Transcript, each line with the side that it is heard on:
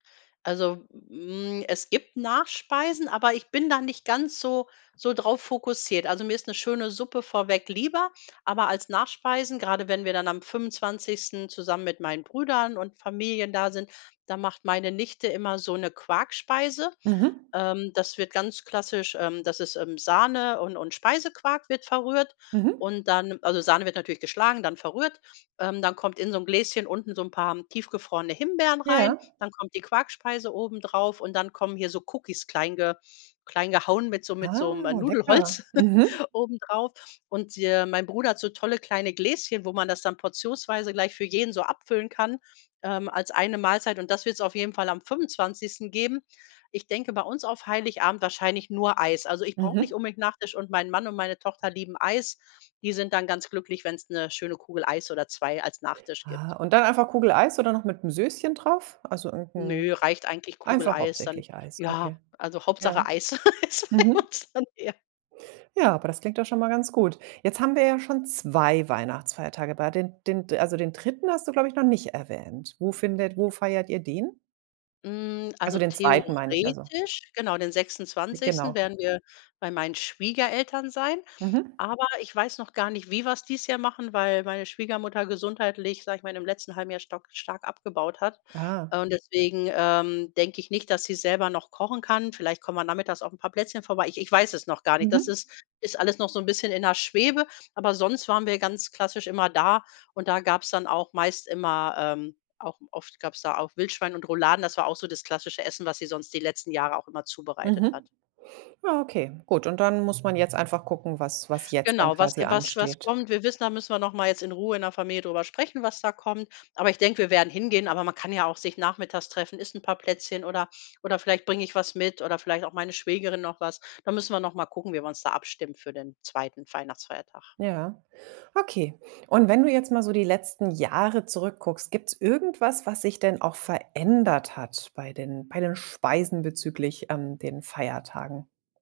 left: Also, hm, es gibt Nachspeisen, aber ich bin da nicht ganz so so drauf fokussiert. Also, mir ist 'ne schöne Suppe vorweg lieber, aber als Nachspeisen, gerade wenn wir dann am 25. zusammen mit meinen Brüdern und Familien da sind, da macht meine Nichte immer so 'ne Quarkspeise.
right: Mhm.
left: Ähm, das wird ganz klassisch ähm, das ist, ähm, Sahne und und Speisequark wird verrührt
right: Mhm.
left: und dann also, Sahne wird natürlich geschlagen, dann verrührt. Ähm, dann kommt in so 'n Gläschen unten so 'n paar tiefgefrorene Himbeeren rein,
right: Ja.
left: dann kommt die Quarkspeise obendrauf und dann kommen hier so Cookies klein ge klein gehauen mit so mit so 'nem
right: Ah, lecker.
left: Nudelholz
right: Mhm.
left: obendrauf. Und, äh, mein Bruder hat so tolle kleine Gläschen, wo man das dann portionsweise gleich für jeden so abfüllen kann, ähm, als eine Mahlzeit. Und das wird's auf jeden Fall am 25. geben. Ich denke, bei uns auf Heiligabend wahrscheinlich nur Eis. Also, ich brauche
right: Mhm.
left: nicht unbedingt Nachtisch und mein Mann und meine Tochter lieben Eis. Die sind dann ganz glücklich, wenn's 'ne schöne Kugel Eis oder 2 als Nachtisch gibt.
right: Ah. Und dann einfach Kugel Eis oder noch mit 'm Sößchen drauf? Also, irgend
left: Nö,
right: 'n
left: reicht eigentlich Kugel
right: einfach
left: Eis dann
right: hauptsächlich Eis,
left: ja,
right: okay.
left: also,
right: Ja.
left: Hauptsache Eis
right: Mhm.
left: [unintelligible] dann eher.
right: Ja, aber das klingt doch schon mal ganz gut. Jetzt haben wir ja schon 2 Weihnachtsfeiertage bei den den also, den 3. hast du, glaube ich, noch nicht erwähnt. Wo findet wo feiert ihr den?
left: Hm.
right: Also,
left: Also,
right: den 2., meine ich, also
left: theoretisch genau, den
right: Ah,
left: 26.
right: genau.
left: werden wir bei meinen Schwiegereltern sein.
right: Mhm.
left: Aber ich weiß noch gar nicht, wie wir es dieses Jahr machen, weil meine Schwiegermutter gesundheitlich, sage ich mal, im letzten halben Jahr stark stark abgebaut hat.
right: Ah.
left: Äh, und deswegen, ähm, denke ich nicht, dass sie selber noch kochen kann. Vielleicht kommen wir nachmittags auf 'n paar Plätzchen vorbei. Ich ich weiß es noch gar nicht. Das
right: Mhm.
left: ist ist alles noch so 'n bisschen in der Schwebe, aber sonst waren wir ganz klassisch immer da und da gab es dann auch meist immer, ähm auch oft gab es da auch Wildschwein und Rouladen. Das war auch so das klassische Essen, was sie sonst die letzten Jahre auch immer zubereitet hat.
right: Mhm. Ja, okay, gut. Und dann muss man jetzt einfach gucken, was was jetzt dann
left: Genau, was
right: quasi
left: was was
right: ansteht.
left: kommt. Wir wissen, da müssen wir noch mal jetzt in Ruhe in der Familie drüber sprechen, was da kommt. Aber ich denke, wir werden hingehen, aber man kann ja auch sich nachmittags treffen, isst ein paar Plätzchen oder oder vielleicht bringe ich was mit oder vielleicht auch meine Schwägerin noch was. Da müssen wir noch mal gucken, wie wir uns da abstimmt für den 2. Weihnachtsfeiertag.
right: Ja, okay. Und wenn du jetzt mal so die letzten Jahre zurückguckst, gibt's irgendwas, was sich denn auch verändert hat bei den bei den Speisen bezüglich an den Feiertagen?